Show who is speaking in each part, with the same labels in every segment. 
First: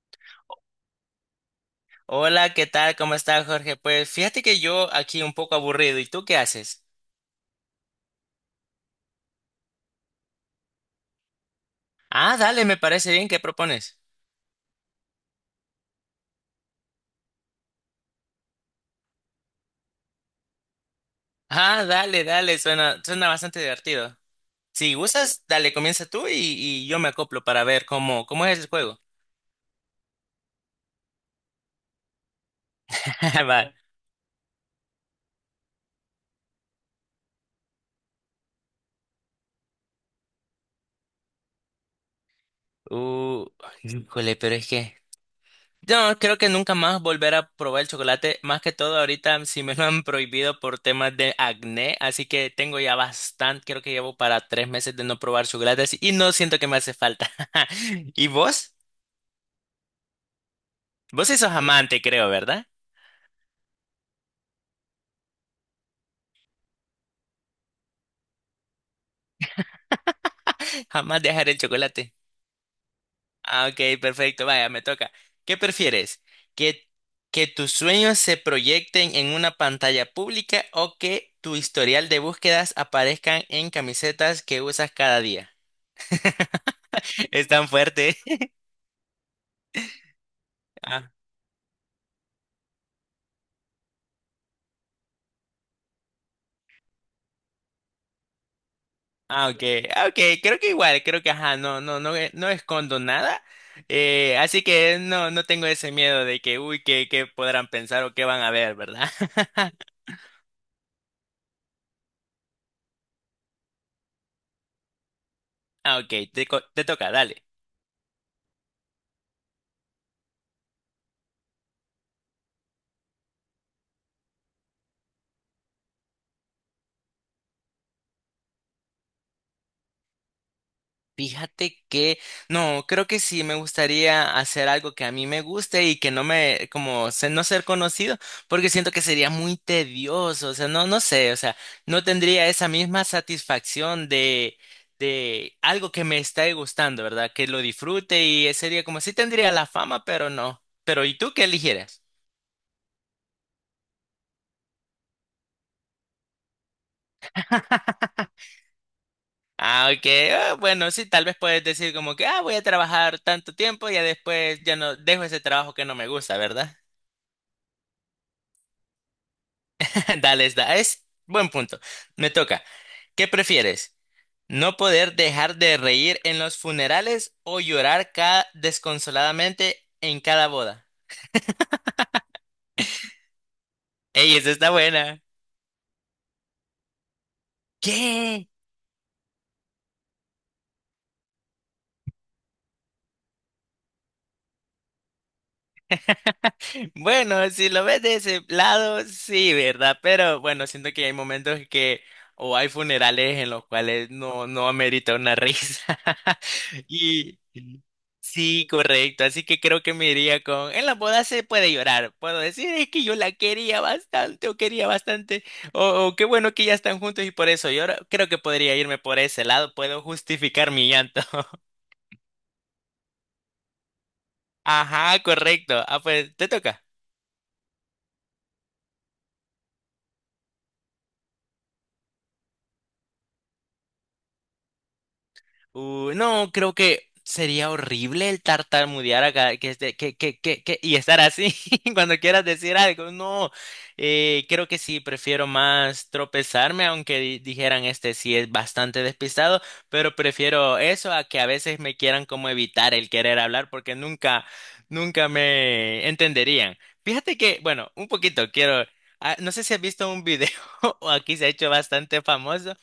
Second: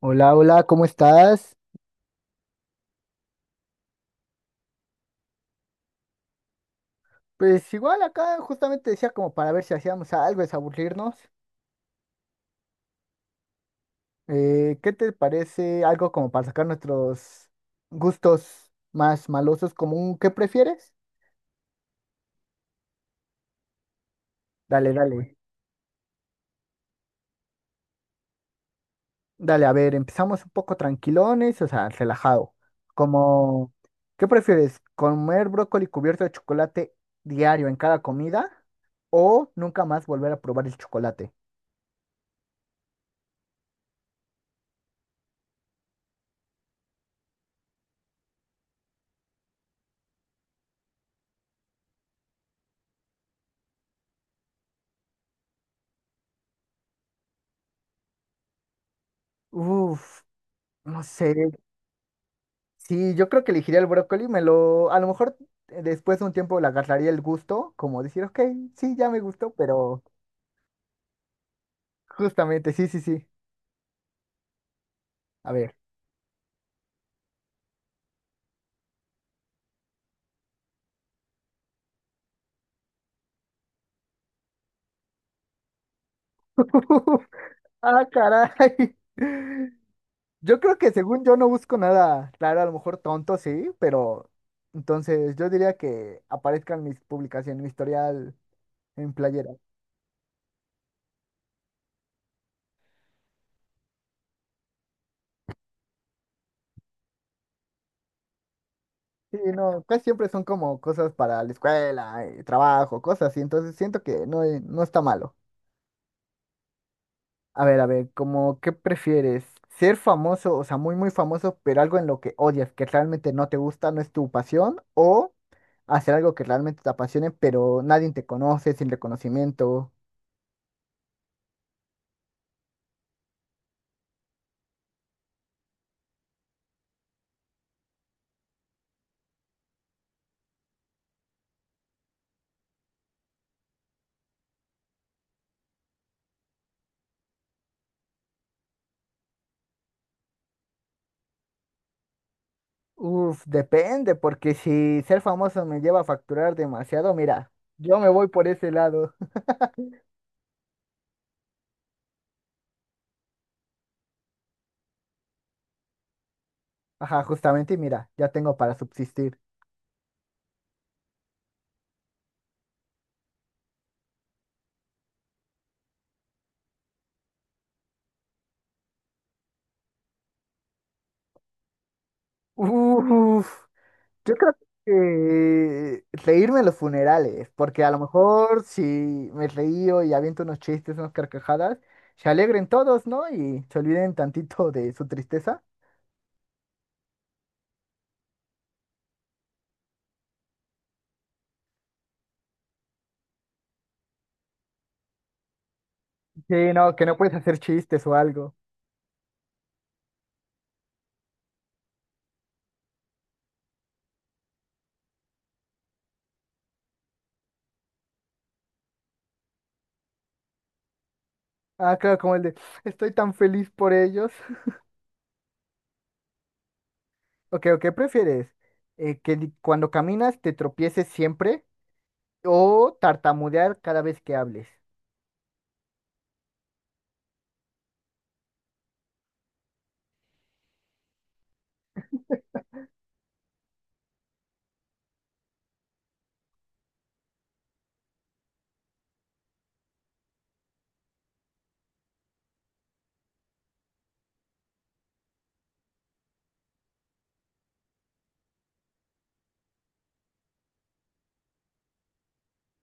Speaker 1: Hola, hola, ¿cómo estás?
Speaker 2: Hola, ¿qué tal? ¿Cómo estás, Jorge? Pues fíjate que yo aquí un poco aburrido. ¿Y tú qué haces?
Speaker 1: Pues igual acá justamente decía como para ver si hacíamos algo, desaburrirnos.
Speaker 2: Ah, dale, me parece bien. ¿Qué propones?
Speaker 1: ¿Qué te parece algo como para sacar nuestros gustos más malosos como un qué prefieres?
Speaker 2: Ah, dale, dale. Suena bastante divertido.
Speaker 1: Dale,
Speaker 2: Si
Speaker 1: dale.
Speaker 2: gustas, dale, comienza tú y yo me acoplo para ver cómo es el juego.
Speaker 1: Dale, a ver, empezamos un poco tranquilones, o sea, relajado. Como,
Speaker 2: Va.
Speaker 1: ¿qué prefieres? ¿Comer brócoli cubierto de chocolate diario en cada comida? ¿O nunca más volver a probar el chocolate?
Speaker 2: Uh, híjole, pero es que... No, creo que nunca más volver a probar el chocolate. Más que todo, ahorita sí me lo han prohibido por temas de acné, así que tengo ya bastante, creo que llevo para 3 meses de no probar chocolates y no siento que me hace falta. ¿Y vos?
Speaker 1: Uf, no
Speaker 2: Vos
Speaker 1: sé.
Speaker 2: sí sos amante, creo, ¿verdad?
Speaker 1: Sí, yo creo que elegiría el brócoli, me lo, a lo mejor después de un tiempo le agarraría el gusto, como decir, ok, sí, ya me gustó, pero
Speaker 2: Jamás dejar el chocolate.
Speaker 1: justamente, sí, sí, sí,
Speaker 2: Ah, ok, perfecto, vaya, me toca.
Speaker 1: a
Speaker 2: ¿Qué
Speaker 1: ver.
Speaker 2: prefieres? ¿Que, que tus sueños se proyecten en una pantalla pública o que tu historial de búsquedas aparezcan en camisetas que usas cada día? Es tan
Speaker 1: Ah,
Speaker 2: fuerte.
Speaker 1: caray. Yo creo que
Speaker 2: Ah,
Speaker 1: según yo no busco nada, claro, a lo mejor tonto, sí, pero entonces yo diría que aparezcan mis publicaciones, mi historial en
Speaker 2: ah,
Speaker 1: playera.
Speaker 2: ok. Ah, ok. Creo que igual, creo que ajá, no, no, no, no escondo nada. Así que no, no tengo ese miedo de que, uy, que podrán pensar o qué van a ver, ¿verdad?
Speaker 1: Sí, no, casi siempre son como cosas para la escuela, trabajo, cosas así, entonces siento que no, no está malo.
Speaker 2: Ah, ok, te, co- te toca, dale.
Speaker 1: A ver, como, ¿qué prefieres? ¿Ser famoso, o sea, muy, muy famoso, pero algo en lo que odias, que realmente no te gusta, no es tu pasión? ¿O hacer algo que realmente te apasione, pero nadie te conoce, sin reconocimiento?
Speaker 2: Fíjate que, no, creo que sí me gustaría hacer algo que a mí me guste y que no me, como, se- no ser conocido, porque siento que sería muy tedioso, o sea, no, no sé, o sea, no tendría esa misma satisfacción de algo que me está gustando, ¿verdad? Que lo disfrute y sería como, sí tendría la fama, pero no. Pero, ¿y tú qué eligieras?
Speaker 1: Uf, depende, porque si ser famoso me lleva a facturar demasiado, mira, yo me voy por ese lado.
Speaker 2: Ah, ok, ah, bueno, sí, tal vez puedes decir como que, ah, voy a trabajar tanto tiempo y ya después ya no dejo ese trabajo que no me gusta, ¿verdad?
Speaker 1: Ajá, justamente, y mira, ya tengo para subsistir.
Speaker 2: Dale, es, da- es buen punto. Me toca. ¿Qué prefieres? ¿No poder dejar de reír en los funerales o llorar ca- desconsoladamente en cada boda?
Speaker 1: Uf. Yo
Speaker 2: Ey, esa
Speaker 1: creo
Speaker 2: está buena.
Speaker 1: que reírme en los funerales, porque a lo
Speaker 2: ¿Qué?
Speaker 1: mejor si me reío y aviento unos chistes, unas carcajadas, se alegren todos, ¿no? Y se olviden tantito de su tristeza.
Speaker 2: Bueno, si lo ves de ese lado, sí, ¿verdad? Pero bueno, siento que hay momentos que o hay funerales en los cuales no, no amerita una risa.
Speaker 1: Sí, no, que no puedes
Speaker 2: Y
Speaker 1: hacer chistes o algo.
Speaker 2: sí, correcto. Así que creo que me iría con, en la boda se puede llorar. Puedo decir, es que yo la quería bastante. O qué bueno que ya están juntos y por eso lloro. Creo que podría irme por ese lado. Puedo justificar mi llanto.
Speaker 1: Ah, claro, como el de, estoy tan feliz por ellos.
Speaker 2: Ajá, correcto. Ah, pues, te toca.
Speaker 1: Ok, ¿o qué prefieres? ¿Cuando caminas te tropieces siempre o tartamudear cada vez que hables?
Speaker 2: No, creo que sería horrible el tartamudear acá, que, este- que- y estar así cuando quieras decir algo. No, creo que sí, prefiero más tropezarme, aunque di- dijeran este sí es bastante despistado, pero prefiero eso a que a veces me quieran como evitar el querer hablar porque nunca, nunca me entenderían. Fíjate que, bueno, un poquito quiero, ah, no sé si has visto un video, o aquí se ha hecho bastante famoso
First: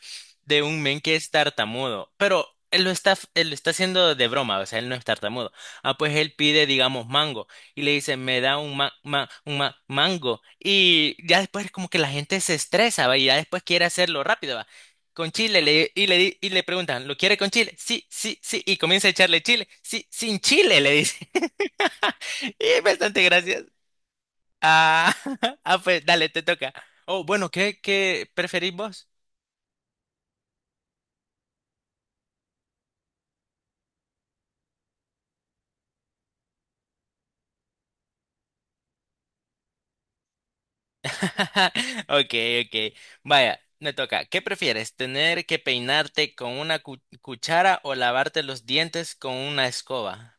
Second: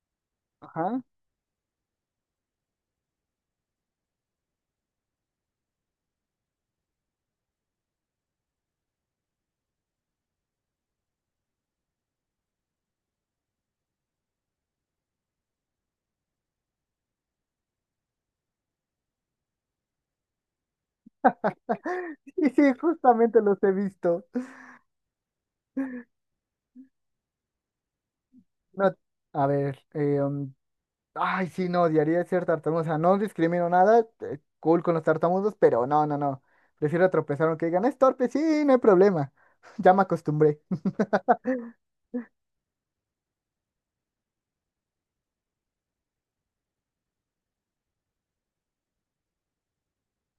Speaker 2: de un
Speaker 1: Ajá.
Speaker 2: men que es tartamudo, pero él lo está haciendo de broma, o sea, él no es tartamudo. Ah, pues él pide, digamos, mango y le dice, me da un, ma- ma- un ma- mango. Y ya después como que la gente se estresa, ¿va? Y ya después quiere hacerlo rápido, ¿va? Con chile, le, y, le, di- y le preguntan, ¿lo quiere con chile? Sí, sí, sí. Y comienza a echarle chile. Sí, sin chile, le dice.
Speaker 1: Sí, sí,
Speaker 2: Y es bastante
Speaker 1: justamente los
Speaker 2: gracioso.
Speaker 1: he visto.
Speaker 2: Ah, ah, pues dale, te toca. Oh, bueno, ¿qué preferís
Speaker 1: No,
Speaker 2: vos?
Speaker 1: a ver, ay, sí, no, odiaría ser tartamudo. O sea, no discrimino nada. Cool con los tartamudos, pero no, no, no. Prefiero tropezar aunque digan, es torpe, sí, no hay problema. Ya me acostumbré.
Speaker 2: Ok, ok. Vaya, me toca. ¿Qué prefieres? ¿Tener que peinarte con una cu- cuchara o lavarte los dientes con una escoba?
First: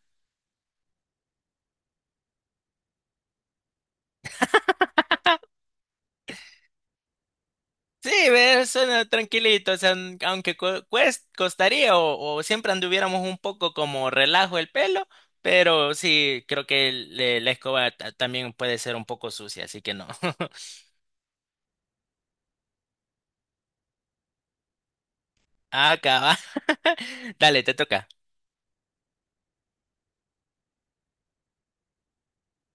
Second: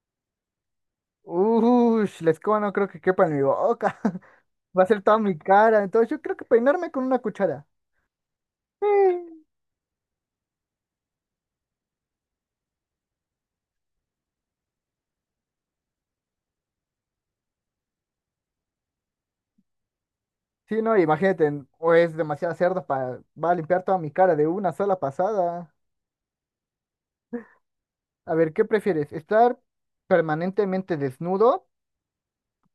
Speaker 1: Uy, la escoba no creo que quepa en mi boca. Va a ser toda mi cara. Entonces yo creo que peinarme con una cuchara.
Speaker 2: Sí, ve,
Speaker 1: Sí,
Speaker 2: suena tranquilito, o sea, n- aunque cu- cuest- costaría o siempre anduviéramos un poco como relajo el pelo, pero sí, creo que el- le- la escoba ta- también puede ser un poco sucia, así que no.
Speaker 1: sí, no, imagínate, o es demasiado cerdo para... Va a limpiar toda mi cara de una sola pasada.
Speaker 2: Acaba. Dale, te toca.
Speaker 1: A ver, ¿qué prefieres? ¿Estar permanentemente desnudo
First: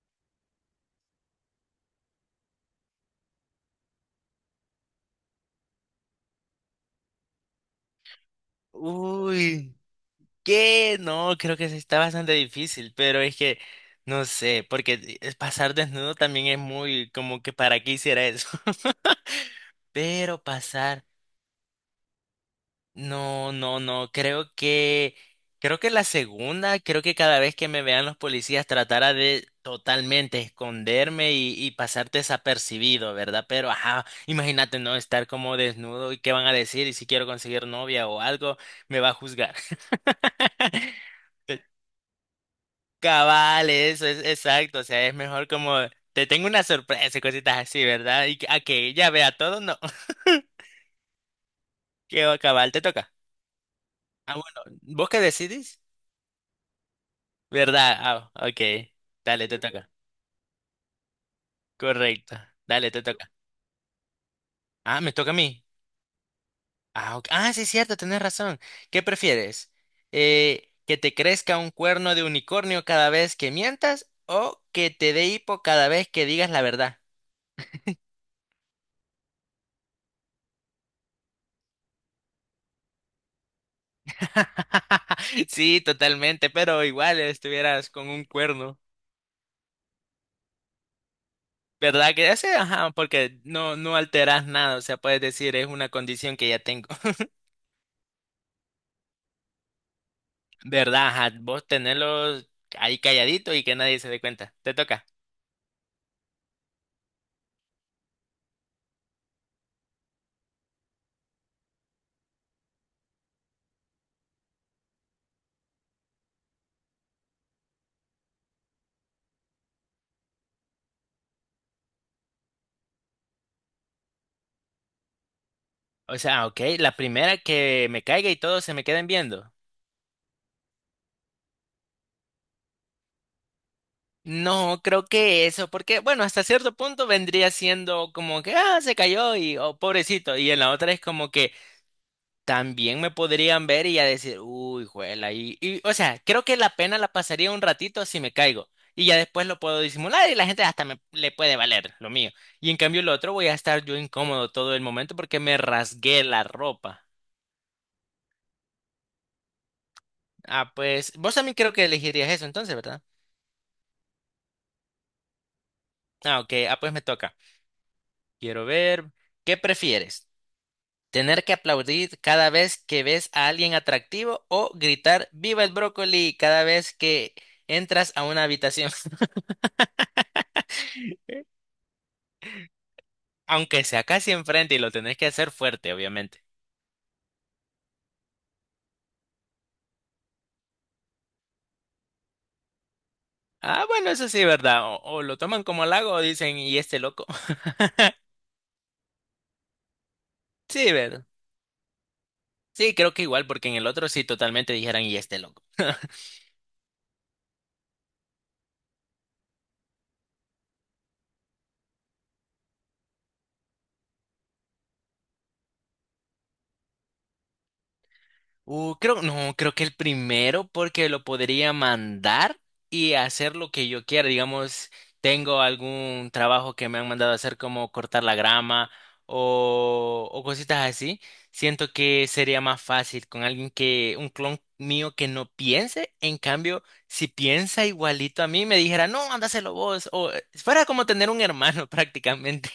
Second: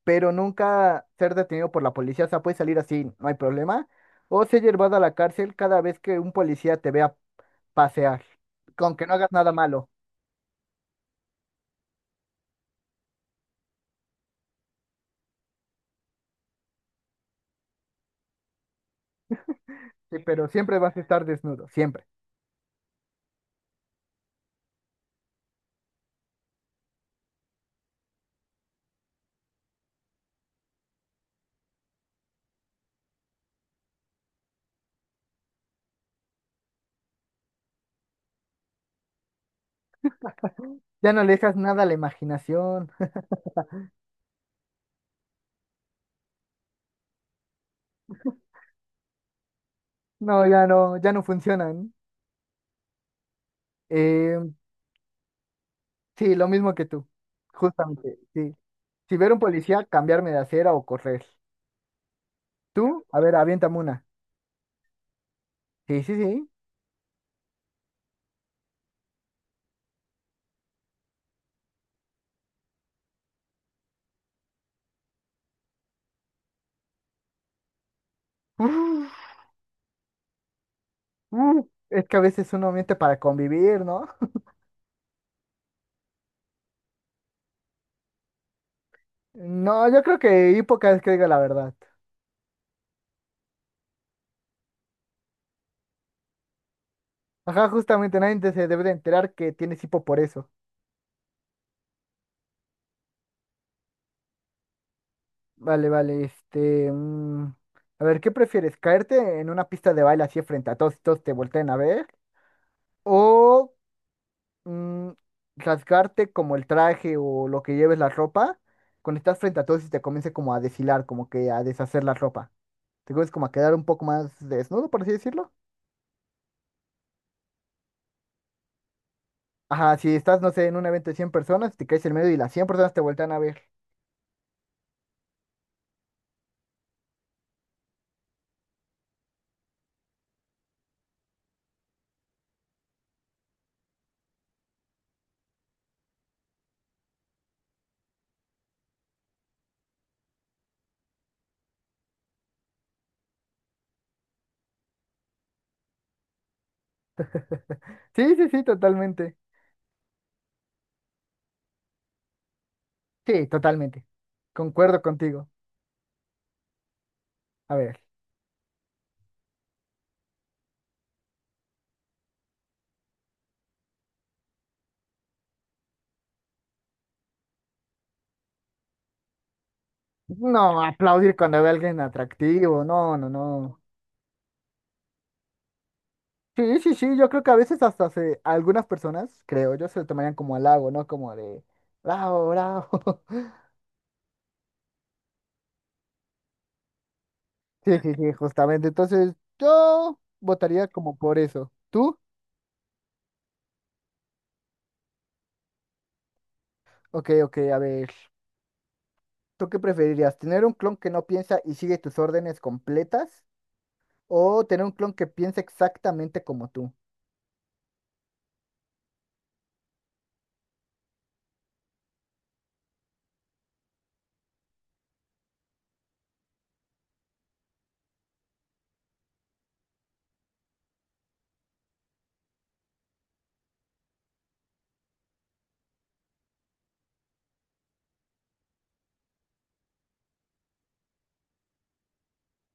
Speaker 1: pero nunca ser detenido por la policía? O sea, puedes salir así, no hay problema. ¿O ser llevado a la cárcel cada vez que un policía te vea pasear, con que no hagas nada
Speaker 2: Uy.
Speaker 1: malo?
Speaker 2: ¿Qué? No, creo que sí está bastante difícil, pero es que no sé, porque es- pasar desnudo también es muy como que para qué hiciera eso.
Speaker 1: Sí,
Speaker 2: Pero
Speaker 1: pero siempre vas a
Speaker 2: pasar,
Speaker 1: estar desnudo, siempre.
Speaker 2: no, no, no, creo que la segunda, creo que cada vez que me vean los policías tratara de totalmente esconderme y pasar desapercibido, ¿verdad? Pero ajá, imagínate no estar como desnudo y qué van a decir y si quiero conseguir novia o algo, me va a juzgar.
Speaker 1: Ya no le dejas nada a la imaginación.
Speaker 2: Cabal, eso es exacto, o sea, es mejor como te tengo una sorpresa y cositas así, ¿verdad? Y que- a que ella vea todo, no.
Speaker 1: No, ya no, ya no funcionan.
Speaker 2: Qué va, cabal, te toca. Ah,
Speaker 1: Eh,
Speaker 2: bueno, ¿vos qué decidís?
Speaker 1: sí, lo mismo que tú,
Speaker 2: ¿Verdad?
Speaker 1: justamente,
Speaker 2: Ah,
Speaker 1: sí.
Speaker 2: ok.
Speaker 1: Si ver un
Speaker 2: Dale, te
Speaker 1: policía,
Speaker 2: toca.
Speaker 1: cambiarme de acera o correr.
Speaker 2: Correcto. Dale, te
Speaker 1: ¿Tú? A
Speaker 2: toca.
Speaker 1: ver, aviéntame una.
Speaker 2: Ah, me toca a mí.
Speaker 1: Sí, sí, sí.
Speaker 2: Ah, ok. Ah, sí, es cierto, tenés razón. ¿Qué prefieres? ¿Que te crezca un cuerno de unicornio cada vez que mientas o que te dé hipo cada vez que digas la verdad?
Speaker 1: Uf, uf, es que a veces uno miente para convivir, ¿no?
Speaker 2: Sí, totalmente, pero igual estuvieras con un cuerno,
Speaker 1: No, yo creo que hipo cada vez que diga la verdad.
Speaker 2: ¿verdad? Que ya sé, ajá, porque no, no alteras nada, o sea, puedes decir, es una condición que ya tengo,
Speaker 1: Ajá, justamente nadie se debe de enterar que tienes hipo por eso.
Speaker 2: ¿verdad? Ajá, vos tenerlos ahí calladito y que nadie se dé cuenta, te toca.
Speaker 1: Vale, vale, este, a ver, ¿qué prefieres? ¿Caerte en una pista de baile así frente a todos y todos te volteen a ver? ¿O mm, rasgarte como el traje o lo que lleves la ropa cuando estás frente a todos y te comience como a deshilar, como que a deshacer la ropa? ¿Te comienzas como a quedar un poco más desnudo, por así decirlo?
Speaker 2: O sea, ok, la primera que me caiga y todos se me queden viendo.
Speaker 1: Ajá, si estás, no sé, en un evento de 100 personas, te caes en medio y las 100 personas te voltean a ver.
Speaker 2: No, creo que eso, porque bueno, hasta cierto punto vendría siendo como que, ah, se cayó y, oh, pobrecito, y en la otra es como que... también me podrían ver y ya decir, uy, juela, o sea, creo que la pena la pasaría un ratito si me caigo y ya después lo puedo disimular y la gente hasta me le puede valer lo mío. Y en cambio el otro voy a estar yo incómodo todo el momento porque me rasgué la ropa.
Speaker 1: Sí, sí, sí, totalmente.
Speaker 2: Ah, pues vos también creo que elegirías eso entonces, ¿verdad?
Speaker 1: Sí, totalmente. Concuerdo contigo.
Speaker 2: Ah, ok, ah, pues me toca.
Speaker 1: A ver,
Speaker 2: Quiero ver, ¿qué prefieres? ¿Tener que aplaudir cada vez que ves a alguien atractivo o gritar viva el brócoli cada vez que entras a una habitación?
Speaker 1: no aplaudir cuando ve a alguien atractivo, no, no, no.
Speaker 2: Aunque sea casi enfrente y lo tenés que hacer fuerte, obviamente.
Speaker 1: Sí, sí, sí, yo creo que a veces hasta se, algunas personas, creo yo, se lo tomarían como halago, ¿no? Como de, bravo, bravo.
Speaker 2: Ah, bueno, eso sí, ¿verdad? O lo toman como halago o dicen, ¿y este loco?
Speaker 1: Sí, sí, sí, justamente. Entonces, yo votaría
Speaker 2: Sí,
Speaker 1: como
Speaker 2: ¿verdad?
Speaker 1: por eso. ¿Tú?
Speaker 2: Sí, creo que igual, porque en el otro sí totalmente dijeran, ¿y este loco?
Speaker 1: Ok, ok, a ver. ¿Tú qué preferirías? ¿Tener un clon que no piensa y sigue tus órdenes completas? ¿O tener un clon que piensa exactamente como tú?
Speaker 2: Creo, no, creo que el primero porque lo podría mandar y hacer lo que yo quiera. Digamos, tengo algún trabajo que me han mandado a hacer como cortar la grama o cositas así. Siento que sería más fácil con alguien que, un clon mío que no piense. En cambio, si piensa igualito a mí, me dijera, no, ándaselo vos. O fuera como tener un hermano prácticamente.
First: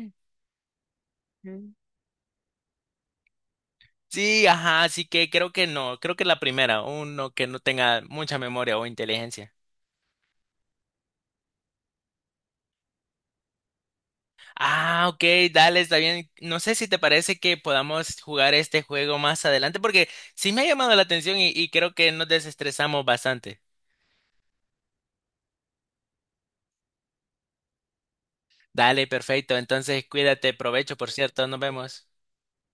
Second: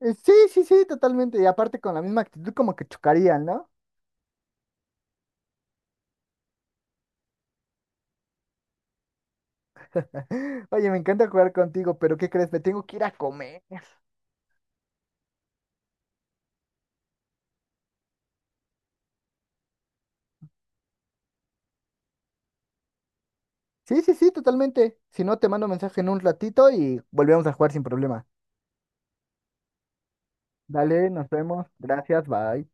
Speaker 1: Sí, sí, sí, totalmente. Y aparte con la misma actitud como que chocarían, ¿no?
Speaker 2: Sí, ajá, así que creo que no, creo que la primera, uno que no tenga mucha memoria o inteligencia.
Speaker 1: Oye, me encanta jugar contigo, pero ¿qué crees? Me tengo que ir a comer.
Speaker 2: Ah, ok, dale, está bien. No sé si te parece que podamos jugar este juego más adelante, porque sí me ha llamado la atención y creo que nos desestresamos bastante.
Speaker 1: Sí, sí, sí, totalmente. Si no, te mando mensaje en un ratito y volvemos a jugar sin problema.
Speaker 2: Dale, perfecto, entonces cuídate, provecho,
Speaker 1: Dale,
Speaker 2: por
Speaker 1: nos
Speaker 2: cierto, nos
Speaker 1: vemos.
Speaker 2: vemos.
Speaker 1: Gracias, bye.